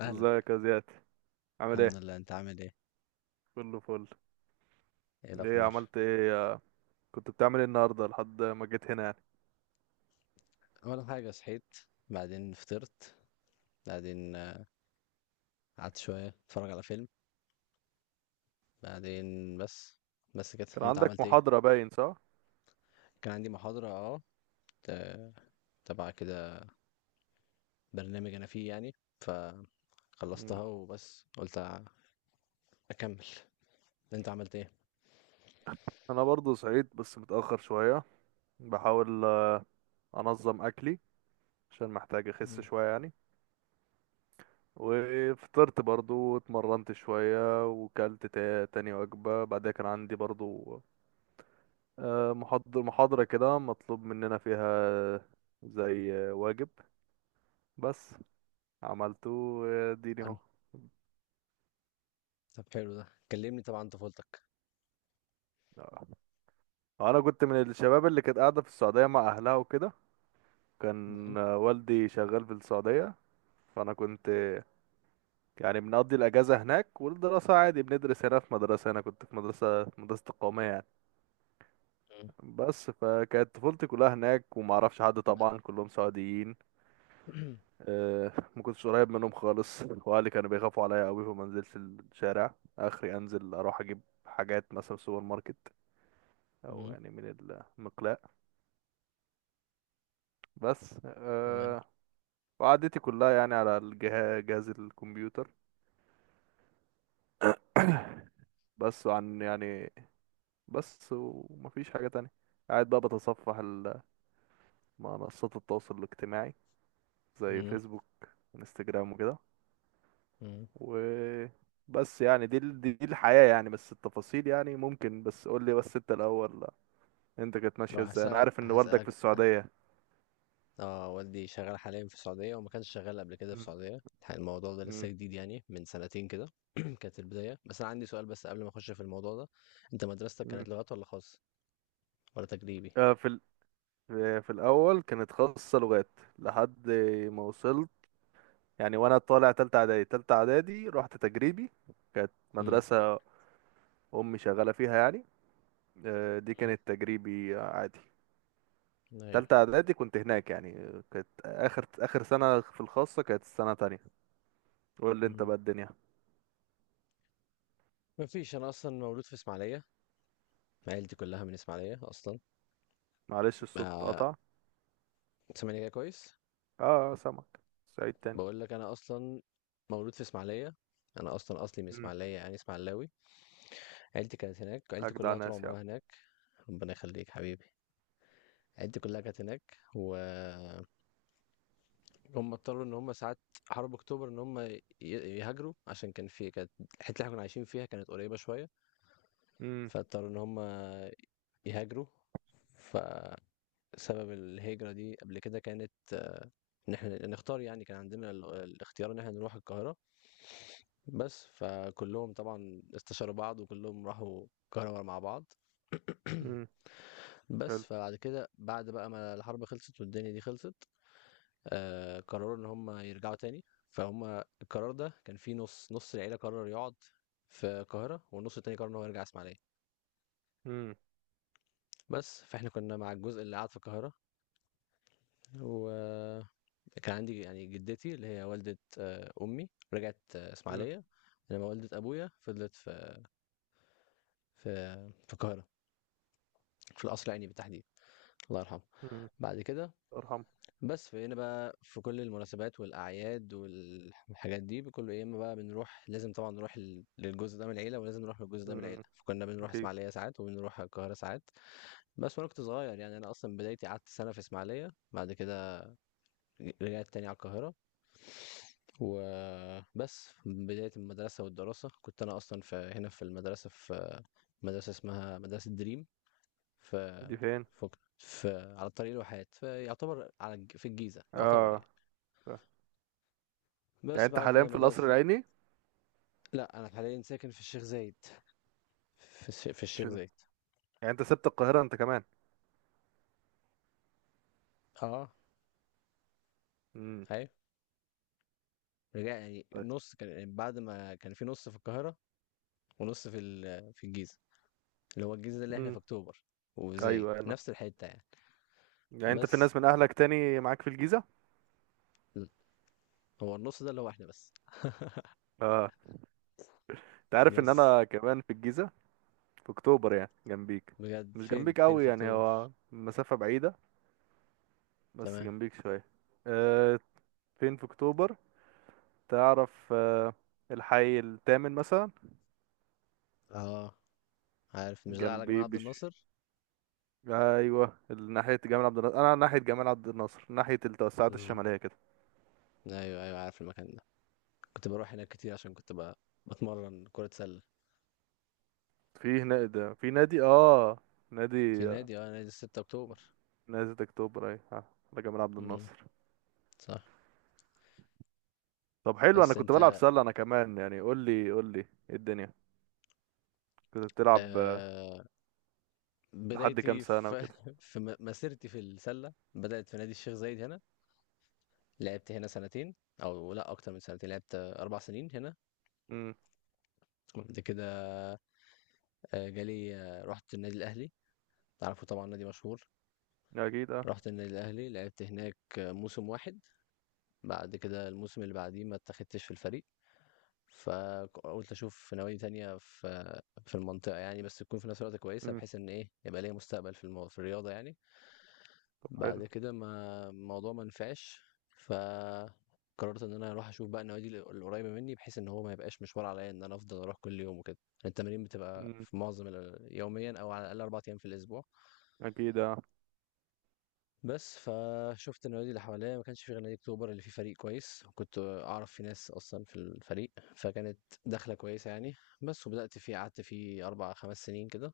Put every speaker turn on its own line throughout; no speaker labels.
أهلا.
ازيك يا زياد؟ عامل
الحمد
ايه؟
لله، أنت عامل إيه؟
كله فل.
إيه
ايه
الأخبار؟
عملت ايه آه، كنت بتعمل ايه النهارده لحد ما جيت هنا يعني؟
أول حاجة صحيت، بعدين فطرت، بعدين قعدت شوية أتفرج على فيلم. بعدين، بس بس كده،
كان
أنت
عندك
عملت إيه؟
محاضرة باين، صح؟
كان عندي محاضرة ت- تبع كده، برنامج أنا فيه يعني،
مم.
فخلصتها. وبس قلت أكمل. أنت عملت إيه؟
انا برضو صحيت بس متأخر شوية. بحاول انظم اكلي عشان محتاج اخس
مم.
شوية يعني. وفطرت برضو واتمرنت شوية وكلت تاني وجبة. بعدها كان عندي برضو محاضرة كده مطلوب مننا فيها، زي واجب. بس عملته. اديني
حلو. طب حلو ده، كلمني طبعا عن طفولتك.
اهو. انا كنت من الشباب اللي كانت قاعده في السعوديه مع اهلها وكده.
مم.
كان والدي شغال في السعوديه. فانا كنت يعني بنقضي الاجازه هناك، والدراسه عادي بندرس هنا في مدرسه. انا كنت في مدرسه القوميه يعني.
مم.
بس فكانت طفولتي كلها هناك، وما اعرفش حد،
ب-
طبعا كلهم سعوديين. ما كنتش قريب منهم خالص واهلي كانوا بيخافوا عليا قوي، فما نزلتش الشارع. اخري انزل اروح اجيب حاجات مثلا في السوبر ماركت، او
مم.
يعني من المقلاة، بس
تمام.
أه. وقعدتي كلها يعني على الجهاز، جهاز الكمبيوتر. بس عن يعني، بس ومفيش حاجة تانية. قاعد بقى بتصفح منصات التواصل الاجتماعي، زي
مم.
فيسبوك، انستجرام وكده.
مم.
وبس يعني، دي ال- دي دي الحياة يعني. بس التفاصيل يعني ممكن، بس قول لي بس انت الأول. انت كانت
طب
ماشية ازاي؟ انا
هسألك،
عارف ان والدك في السعودية.
والدي شغال حاليًا في السعودية، وما كانش شغال قبل كده في
مم.
السعودية. الموضوع ده لسه
مم.
جديد يعني، من سنتين كده. كانت البداية، بس أنا عندي سؤال بس قبل ما أخش في الموضوع ده: أنت مدرستك
مم.
كانت لغات والّا خاص والّا تجريبي؟
في ال... في في الأول كانت خاصة لغات، لحد ما وصلت يعني. وانا طالع تالتة اعدادي، تالتة اعدادي رحت تجريبي. كانت
إمم.
مدرسة امي شغالة فيها يعني. دي
إمم.
كانت تجريبي عادي.
أيوه.
تالتة اعدادي كنت هناك يعني. كانت اخر سنة في الخاصة كانت السنة تانية. قول لي انت
إمم.
بقى الدنيا.
ما فيش، أنا أصلًا مولود في إسماعيلية، عيلتي كلها من إسماعيلية أصلًا.
معلش الصوت
آآ،
قطع.
سامعني كده كويس؟
اه، سامعك. سعيد تاني.
باقول لك أنا أصلًا مولود في إسماعيلية، أنا أصلًا أصلي من
مم.
إسماعيلية يعني إسماعيلاوي. عيلتي كانت هناك، عيلتي
اجدع
كلها طول
ناس يا عم.
عمرها هناك. ربنا يخليك حبيبي. عيلتي كلها كانت هناك، وهم اضطروا ان هم ساعات حرب اكتوبر ان هم يهاجروا، عشان كان في، كانت الحته اللي احنا كنا عايشين فيها كانت قريبه شويه،
مم.
فاضطروا ان هم يهاجروا. فسبب الهجره دي قبل كده كانت ان احنا نختار، يعني كان عندنا الاختيار ان احنا نروح القاهره. بس فكلهم طبعا استشاروا بعض، وكلهم راحوا القاهره مع بعض.
مم. حلو.
بس فبعد كده، بعد بقى ما الحرب خلصت والدنيا دي خلصت، قرروا ان هم يرجعوا تاني. فهم القرار ده كان فيه، نص العيله قرر يقعد في القاهره، والنص التاني قرر ان هو يرجع اسماعيليه.
مم.
بس فاحنا كنا مع الجزء اللي قعد في القاهره، وكان عندي يعني جدتي اللي هي والده امي رجعت
مم.
اسماعيليه، انما والده ابويا فضلت في في في القاهره، في القصر العيني بالتحديد، الله يرحمه.
مم.
بعد كده،
ارحم.
بس فهنا بقى في كل المناسبات والأعياد والحاجات دي كله يا إما بقى بنروح، لازم طبعًا نروح للجزء ده من العيلة، ولازم نروح للجزء ده من العيلة.
مم.
فكنا بنروح
اكيد.
إسماعيلية ساعات وبنروح القاهرة ساعات. بس وأنا كنت صغير يعني، أنا أصلًا بدايتي قعدت سنة في إسماعيلية، بعد كده رجعت تاني على القاهرة. وبس بداية المدرسة والدراسة كنت أنا أصلًا في هنا في المدرسة، في مدرسة اسمها مدرسة دريم،
دي
في
فين؟
في على الطريق الواحات، فيعتبر على الج في الجيزة يعتبر
اه،
يعني.
ف- يعني
بس
انت
بعد
حاليا في القصر
مدرسة،
العيني؟
لا أنا حاليا ساكن في الشيخ زايد، في الشيخ
عشان
زايد.
يعني انت سبت القاهرة انت كمان.
اه.
مم.
أيوة، رجع يعني
طيب.
نص، كان يعني بعد ما كان في نص في القاهرة ونص في في الجيزة، اللي هو الجيزة ده اللي احنا
امم.
في أكتوبر وزايد،
ايوه انا.
نفس الحتة يعني.
يعني انت
بس
في ناس من اهلك تاني معاك في الجيزه؟
م. هو النص ده اللي هو احنا بس.
اه. انت عارف ان
بس
انا كمان في الجيزه، في اكتوبر، يعني جنبيك.
بجد،
مش
فين
جنبيك
فين
قوي
في
يعني،
أكتوبر؟
هو مسافه بعيده، بس
تمام.
جنبيك شويه. أه. فين في اكتوبر؟ تعرف؟ أه، الحي الثامن مثلا.
اه عارف، مش ده على جمال
جنبي.
عبد الناصر؟
ايوه، ناحيه جمال عبد الناصر. انا ناحيه جمال عبد الناصر، ناحيه التوسعات
امم،
الشماليه كده.
ايوه ايوه، عارف المكان ده. كنت بروح هناك كتير عشان كنت بتمرن كرة سلة
في هنا، ده في نادي اه نادي
في نادي 6 أكتوبر.
نادي اكتوبر. ايوه. على جمال عبد
إمم،
الناصر.
صح.
طب حلو، انا
بس
كنت بلعب
أنت؟
سلة انا كمان يعني. قول لي قول لي ايه الدنيا؟ كنت بتلعب
آآ،
لحد كام
بدايتي
سنة
في
وكده؟
في مسيرتي في السلة بدأت في نادي الشيخ زايد هنا. لعبت هنا سنتين، أو لأ أكتر من سنتين، لعبت 4 سنين هنا.
امم.
وبعد كده جالي آه، رُحت النادي الأهلي، عارفه طبعًا نادي مشهور.
اكيد اه.
رُحت النادي الأهلي، لعبت هناك موسم واحد. بعد كده الموسم اللي بعديه ما اتاخدتش في الفريق، فقُلت أشوف نوادي تانية في المنطقة يعني، بس تكون في نفس الوقت كويسة،
امم.
بحيث إن إيه، يبقى ليّا مستقبل في في الرياضة يعني.
طب حلو.
بعد كده ما الموضوع ما نفعش، فقررت ان انا اروح اشوف بقى النوادي القريبه مني، بحيث ان هو ما يبقاش مشوار عليا ان انا افضل اروح كل يوم وكده. التمارين بتبقى
امم.
في معظم يوميا، او على الاقل اربع ايام في الاسبوع.
اكيد اه.
بس فشفت النوادي اللي حواليا، ما كانش في غير نادي اكتوبر اللي فيه فريق كويس، وكنت اعرف في ناس اصلا في الفريق، فكانت دخله كويسه يعني. بس وبدات فيه، قعدت فيه اربع خمس سنين كده.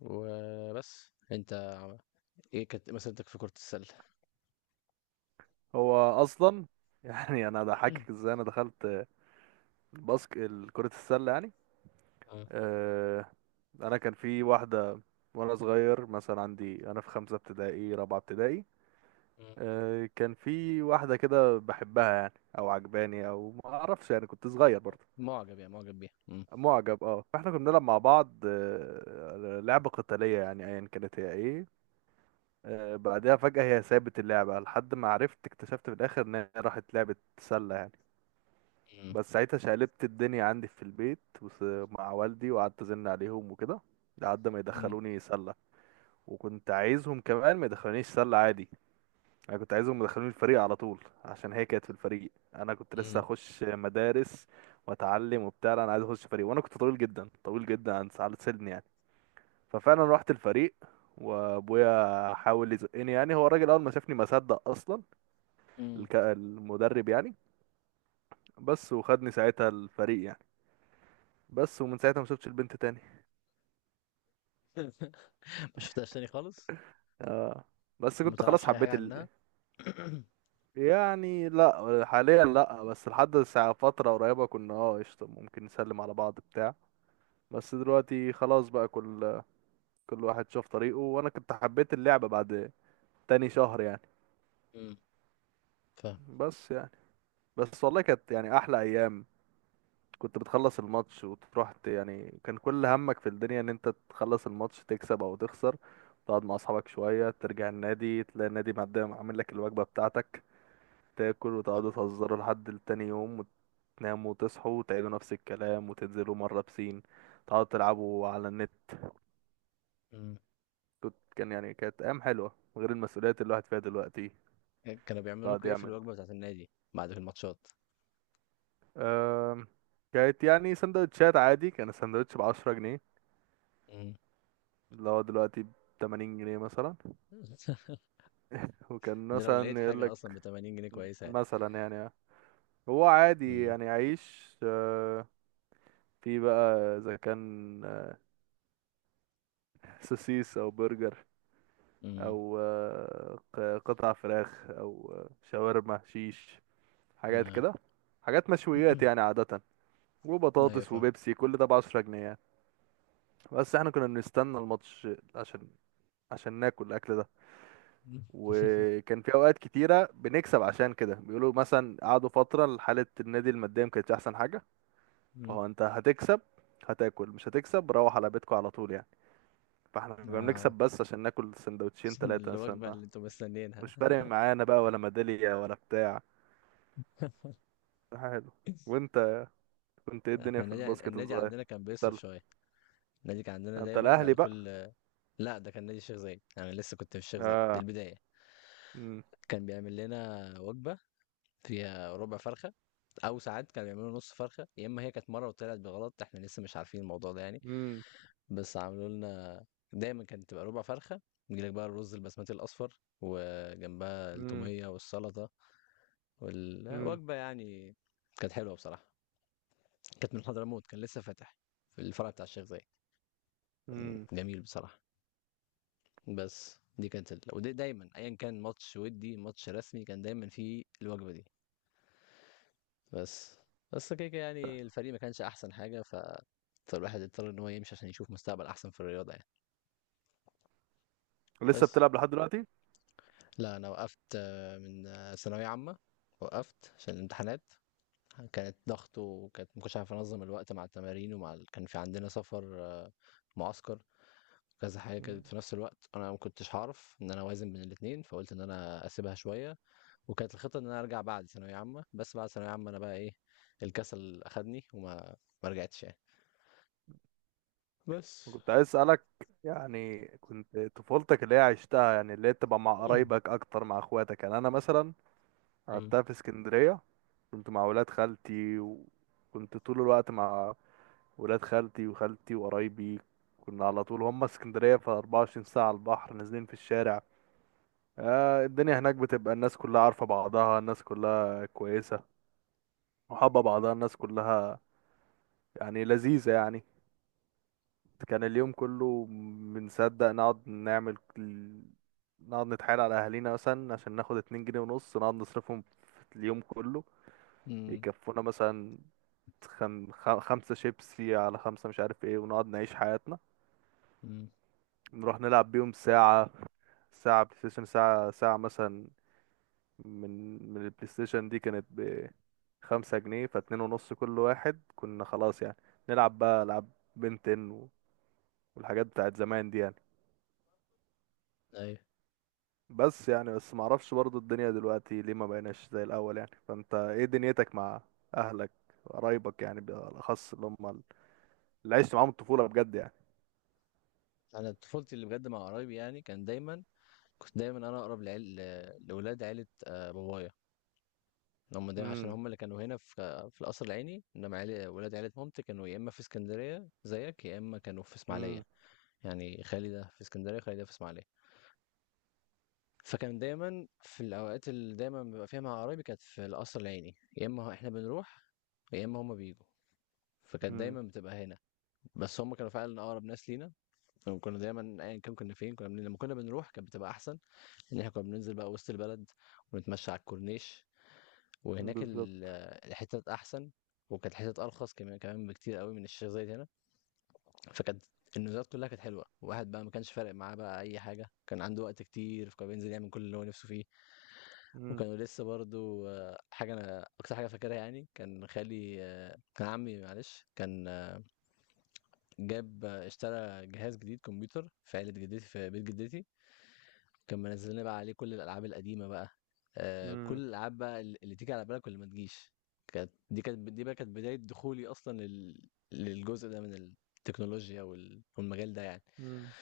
وبس انت، ايه كانت مسيرتك في كره السله؟
هو اصلا يعني انا
مم.
ضحكك ازاي انا دخلت كرة السلة يعني.
اه.
آه انا كان في واحدة، وانا صغير مثلا، عندي انا في خمسة ابتدائي، رابعة ابتدائي. كان في واحدة كده بحبها يعني، او عجباني، او ما اعرفش يعني، كنت صغير برضه.
مُعجب يعني، مُعجب بيها. إمم.
معجب اه. فاحنا كنا بنلعب مع بعض لعبة قتالية، يعني ايا كانت هي ايه. بعدها فجأة هي سابت اللعبة، لحد ما عرفت، اكتشفت في الاخر ان هي راحت لعبة سلة يعني.
إمم.
بس ساعتها شقلبت الدنيا عندي في البيت، مع والدي، وقعدت ازن عليهم وكده لحد ما
إمم.
يدخلوني سلة. وكنت عايزهم كمان ما يدخلونيش سلة عادي، انا كنت عايزهم يدخلوني الفريق على طول، عشان هي كانت في الفريق. انا كنت لسه
إمم.
اخش مدارس واتعلم وبتاع، لا، انا عايز اخش فريق. وانا كنت طويل جدا طويل جدا عن ساعة سني يعني. ففعلا رحت الفريق وابويا حاول يزقني يعني، هو الراجل اول ما شافني ما صدق اصلا،
إمم.
المدرب يعني. بس وخدني ساعتها الفريق يعني. بس ومن ساعتها ما شفتش البنت تاني.
ما شُفتهاش تاني خالص؟
اه، بس
ما
كنت خلاص
تعرفش أي حاجة
حبيت
عنها؟
يعني لا، حاليا لا، بس لحد ساعة فترة قريبة كنا اه قشطة، ممكن نسلم على بعض بتاع. بس دلوقتي خلاص بقى، كل واحد شاف طريقه. وانا كنت حبيت اللعبة بعد تاني شهر يعني.
إمم. فاهمك.
بس يعني، بس والله كانت يعني احلى ايام. كنت بتخلص الماتش وتروح، يعني كان كل همك في الدنيا ان انت تخلص الماتش، تكسب او تخسر، تقعد مع اصحابك شوية، ترجع النادي، تلاقي النادي مقدم عامل لك الوجبة بتاعتك، تاكل
صح.
وتقعدوا تهزروا لحد تاني يوم، وتناموا وتصحوا وتعيدوا نفس الكلام، وتنزلوا مرة بسين، تقعدوا تلعبوا على النت.
إمم.
كان يعني، كانت ايام حلوة، غير المسؤوليات اللي الواحد فيها دلوقتي.
كانوا بيعملوا
بعد
لكم إيه في
يعمل
الوجبة بتاعة النادي بعد الماتشات؟
أم... كانت يعني سندوتشات عادي. كان السندوتش بعشرة جنيه،
إمم.
اللي هو دلوقتي بتمانين جنيه مثلا. وكان
ده لو لقيت
مثلا يقول
حاجة أصلًا
لك
ب80 جنيه كويسة يعني.
مثلا يعني، هو عادي
إمم.
يعني، عيش في بقى اذا كان سوسيس او برجر،
إمم.
او قطع فراخ، او شاورما شيش، حاجات
آه،
كده، حاجات مشويات يعني عادة.
أيوه
وبطاطس
فاهمك.
وبيبسي، كل ده بعشرة جنيه يعني. بس احنا كنا بنستنى الماتش عشان عشان ناكل الاكل ده. وكان في اوقات كتيرة بنكسب، عشان كده بيقولوا مثلا قعدوا فترة حالة النادي المادية ما كانتش احسن حاجة.
إمم. إمم.
فهو انت هتكسب، هتاكل، مش هتكسب روح على بيتكم على طول يعني. فاحنا كنا بنكسب
آه،
بس عشان ناكل سندوتشين ثلاثة
الوجبة
مثلا.
اللي أنتم مستنيينها.
مش فارق معانا بقى ولا ميدالية ولا بتاع. حلو. وانت كنت ايه الدنيا
إحنا
في
النادي،
الباسكت وانت صغير؟
عندنا كان بيصرف
سلة.
شوية. النادي كان عندنا
انت
دايمًا بعد
الاهلي بقى.
كل، لا ده كان نادي الشيخ زايد، انا لسه كنت في الشيخ زايد، دي
اه.
البدايه.
امم.
كان بيعمل لنا وجبه فيها ربع فرخه، او ساعات كانوا بيعملوا نص فرخه، يا اما هي كانت مره وطلعت بغلط، احنا لسه مش عارفين الموضوع ده يعني.
امم.
بس عملوا لنا، دايما كانت تبقى ربع فرخه. يجيلك بقى الرز البسمتي الاصفر، وجنبها
امم.
التوميه والسلطه،
امم.
والوجبه يعني كانت حلوه بصراحه. كانت من حضرموت، كان لسه فاتح في الفرع بتاع الشيخ زايد. كان
امم.
جميل بصراحه. بس دي كانت ودي دايما ايا كان ماتش، ودي ماتش رسمي كان دايما فيه الوجبه دي. بس، كده كده يعني. الفريق ما كانش احسن حاجه، فالواحد اضطر ان هو يمشي عشان يشوف مستقبل احسن في الرياضه يعني.
لسه
بس
بتلعب لحد دلوقتي؟
لا، انا وقفت من ثانويه عامه. وقفت عشان الامتحانات كانت ضغط، وكانت ما كنتش عارف انظم الوقت مع التمارين ومع كان في عندنا سفر، معسكر، كذا حاجه
مم.
كانت في نفس الوقت، انا ما كنتش هعرف ان انا اوازن بين الاثنين، فقلت ان انا اسيبها شويه. وكانت الخطة ان انا ارجع بعد ثانوية عامة، بس بعد ثانوية عامة انا بقى ايه، الكسل اخدني، ما رجعتش يعني. بس.
كنت عايز اسالك، يعني كنت طفولتك اللي هي عشتها، يعني اللي هي تبقى مع قرايبك اكتر، مع اخواتك. يعني انا مثلا
امم.
لعبتها في اسكندريه، كنت مع ولاد خالتي، وكنت طول الوقت مع ولاد خالتي وخالتي وقرايبي. كنا على طول هم اسكندرية في 24 ساعة على البحر، نازلين في الشارع. الدنيا هناك بتبقى الناس كلها عارفة بعضها، الناس كلها كويسة وحابة بعضها، الناس كلها يعني لذيذة يعني. كان اليوم كله بنصدق نقعد نعمل نقعد نتحايل على أهالينا مثلا عشان ناخد اتنين جنيه ونص، نقعد نصرفهم في اليوم كله.
امم.
يكفونا مثلا خمسة شيبسي، على خمسة مش عارف ايه، ونقعد نعيش حياتنا.
امم.
نروح نلعب بيهم ساعة، ساعة بلاي ستيشن، ساعة ساعة مثلا. من البلاي ستيشن دي كانت بخمسة جنيه فاتنين ونص كل واحد، كنا خلاص يعني نلعب بقى ألعاب بنتن والحاجات بتاعت زمان دي يعني.
ايوه.
بس يعني، بس معرفش برضو الدنيا دلوقتي ليه ما بقيناش زي الأول يعني. فانت ايه دنيتك مع أهلك، قرايبك يعني، بالأخص اللي هم اللي عشت معاهم الطفولة بجد يعني؟
انا طفولتي اللي بجد مع قرايبي يعني. كان دايما، كنت دايما انا اقرب لاولاد عيلة بابايا. هم دايما عشان هم اللي كانوا هنا في القصر العيني، انما ولاد عيلة مامتي كانوا يا اما في اسكندرية زيك، يا اما كانوا في
امم.
اسماعيلية، يعني خالي ده في اسكندرية، خالي ده في اسماعيلية. فكان دايمًا في الأوقات اللي دايمًا بابقى فيها مع قرايبي كانت في القصر العيني، يا إما إحنا بنروح يا إما هُم بييجوا. فكانت دايمًا بتبقى هنا، بس هُم كانوا فعلًا أقرب ناس لينا. وكنا دايمًا أيًا كان كنا فين، كنا بن لمّا كنا بنروح كانت بتبقى أحسن، إن إحنا كنا بننزل بقى وسط البلد ونتمشى على الكورنيش، وهناك
بالظبط.
الحتت أحسن، وكانت الحتت أرخص كمان بكتير أوي من الشيخ زايد هنا. فكانت النزولات كلها كانت حلوة، الواحد بقى ما كانش فارق معاه بقى أي حاجة، كان عنده وقت كتير فكان بينزل يعمل كل اللي هو نفسه فيه.
مم.
وكانوا لسه برضه، حاجة أنا أكتر حاجة فاكرها يعني، كان خالي آه، كان عمي معلش، كان آه، جاب آه، اشترى جهاز جديد كمبيوتر في عيلة جدتي في بيت جدتي، كان منزل لنا بقى عليه كل الألعاب القديمة بقى، كل
مم.
الألعاب بقى اللي تيجي على بالك واللي ما تجيش. كانت دي بقى كانت بداية دخولي أصلا للجزء ده من التكنولوجيا والمجال ده يعني.
مم.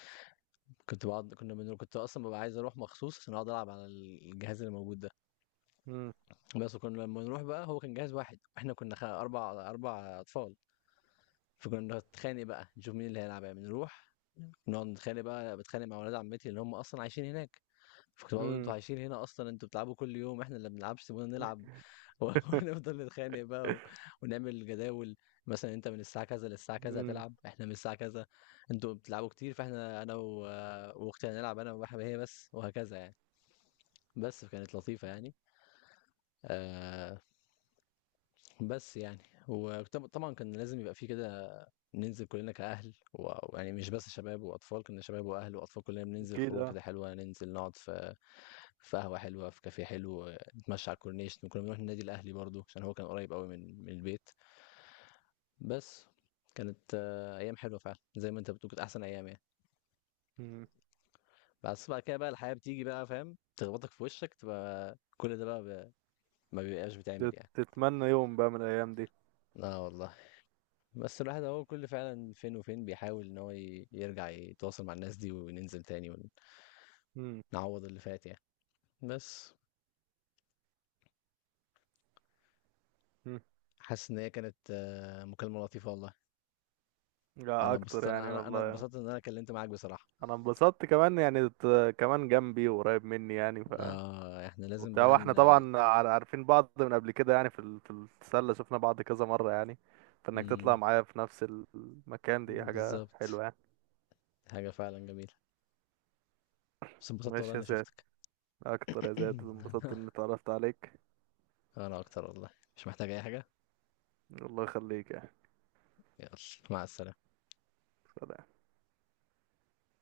كنت باقعد كنا بنرو كنت أصلًا بابقى عايز أروح مخصوص عشان أقعد ألعب على الجهاز اللي موجود ده.
مم.
بس وكنا لمّا نروح بقى هو كان جهاز واحد، وإحنا كنا 4 أطفال، فكنا نتخانق بقى نشوف مين اللي هيلعب يعني، نروح نقعد نتخانق بقى، باتخانق مع ولاد عمتي اللي هم أصلًا عايشين هناك. فكنت باقول أنتم
مم.
عايشين هنا أصلًا، أنتم بتلعبوا كل يوم، إحنا اللي ما بنلعبش سيبونا نلعب. ونفضل نتخانق بقى ونعمل جداول، مثلًا أنت من الساعة كذا للساعة كذا
مم.
هتلعب، إحنا من الساعة كذا. أنتم بتلعبوا كتير، فإحنا أنا وأختي هنلعب، أنا هي بس، وهكذا يعني. بس فكانت لطيفة يعني. آآ، بس يعني، طبعًا كان لازم يبقى في كده ننزل كلنا كأهل ويعني مش بس شباب وأطفال، كنا شباب وأهل وأطفال كلنا بننزل
اكيد
خروج
اه.
كده حلوة، ننزل نقعد في قهوة حلوة، في كافيه حلو، نتمشى على الكورنيش. كنا بنروح النادي الأهلي برضو عشان هو كان قريب قوي من البيت. بس كانت أيام حلوة فعلا، زي ما أنت بتقول، كانت أحسن أيام يعني.
مم.
بس بعد كده بقى الحياة بتيجي بقى فاهم تخبطك في وشك، تبقى كل ده بقى ما بيبقاش بتعمل يعني.
تتمنى يوم بقى من الايام دي.
اه والله. بس الواحد هو كل، فعلا فين وفين، بيحاول ان هو يرجع يتواصل مع الناس دي وننزل تاني
مم.
ونعوض اللي فات يعني. بس.
مم.
حاسس ان هي كانت مكالمة لطيفة والله.
لا، اكتر يعني
انا
والله.
اتبسطت ان انا كلمت معاك بصراحة.
انا انبسطت كمان يعني، كمان جنبي وقريب مني يعني
اه احنا لازم
وبتاع.
بقى
واحنا طبعا عارفين بعض من قبل كده يعني، في السله شفنا بعض كذا مره يعني، فانك تطلع
مم،
معايا في نفس المكان دي حاجه
بالظبط.
حلوه يعني.
حاجة فعلا جميلة. بس اتبسطت والله
ماشي يا
اني
زياد،
شفتك.
اكتر يا زياد، انبسطت اني اتعرفت عليك.
انا اكتر والله، مش محتاج اي حاجة.
الله يخليك يعني.
يلا، مع السلامة.
سلام.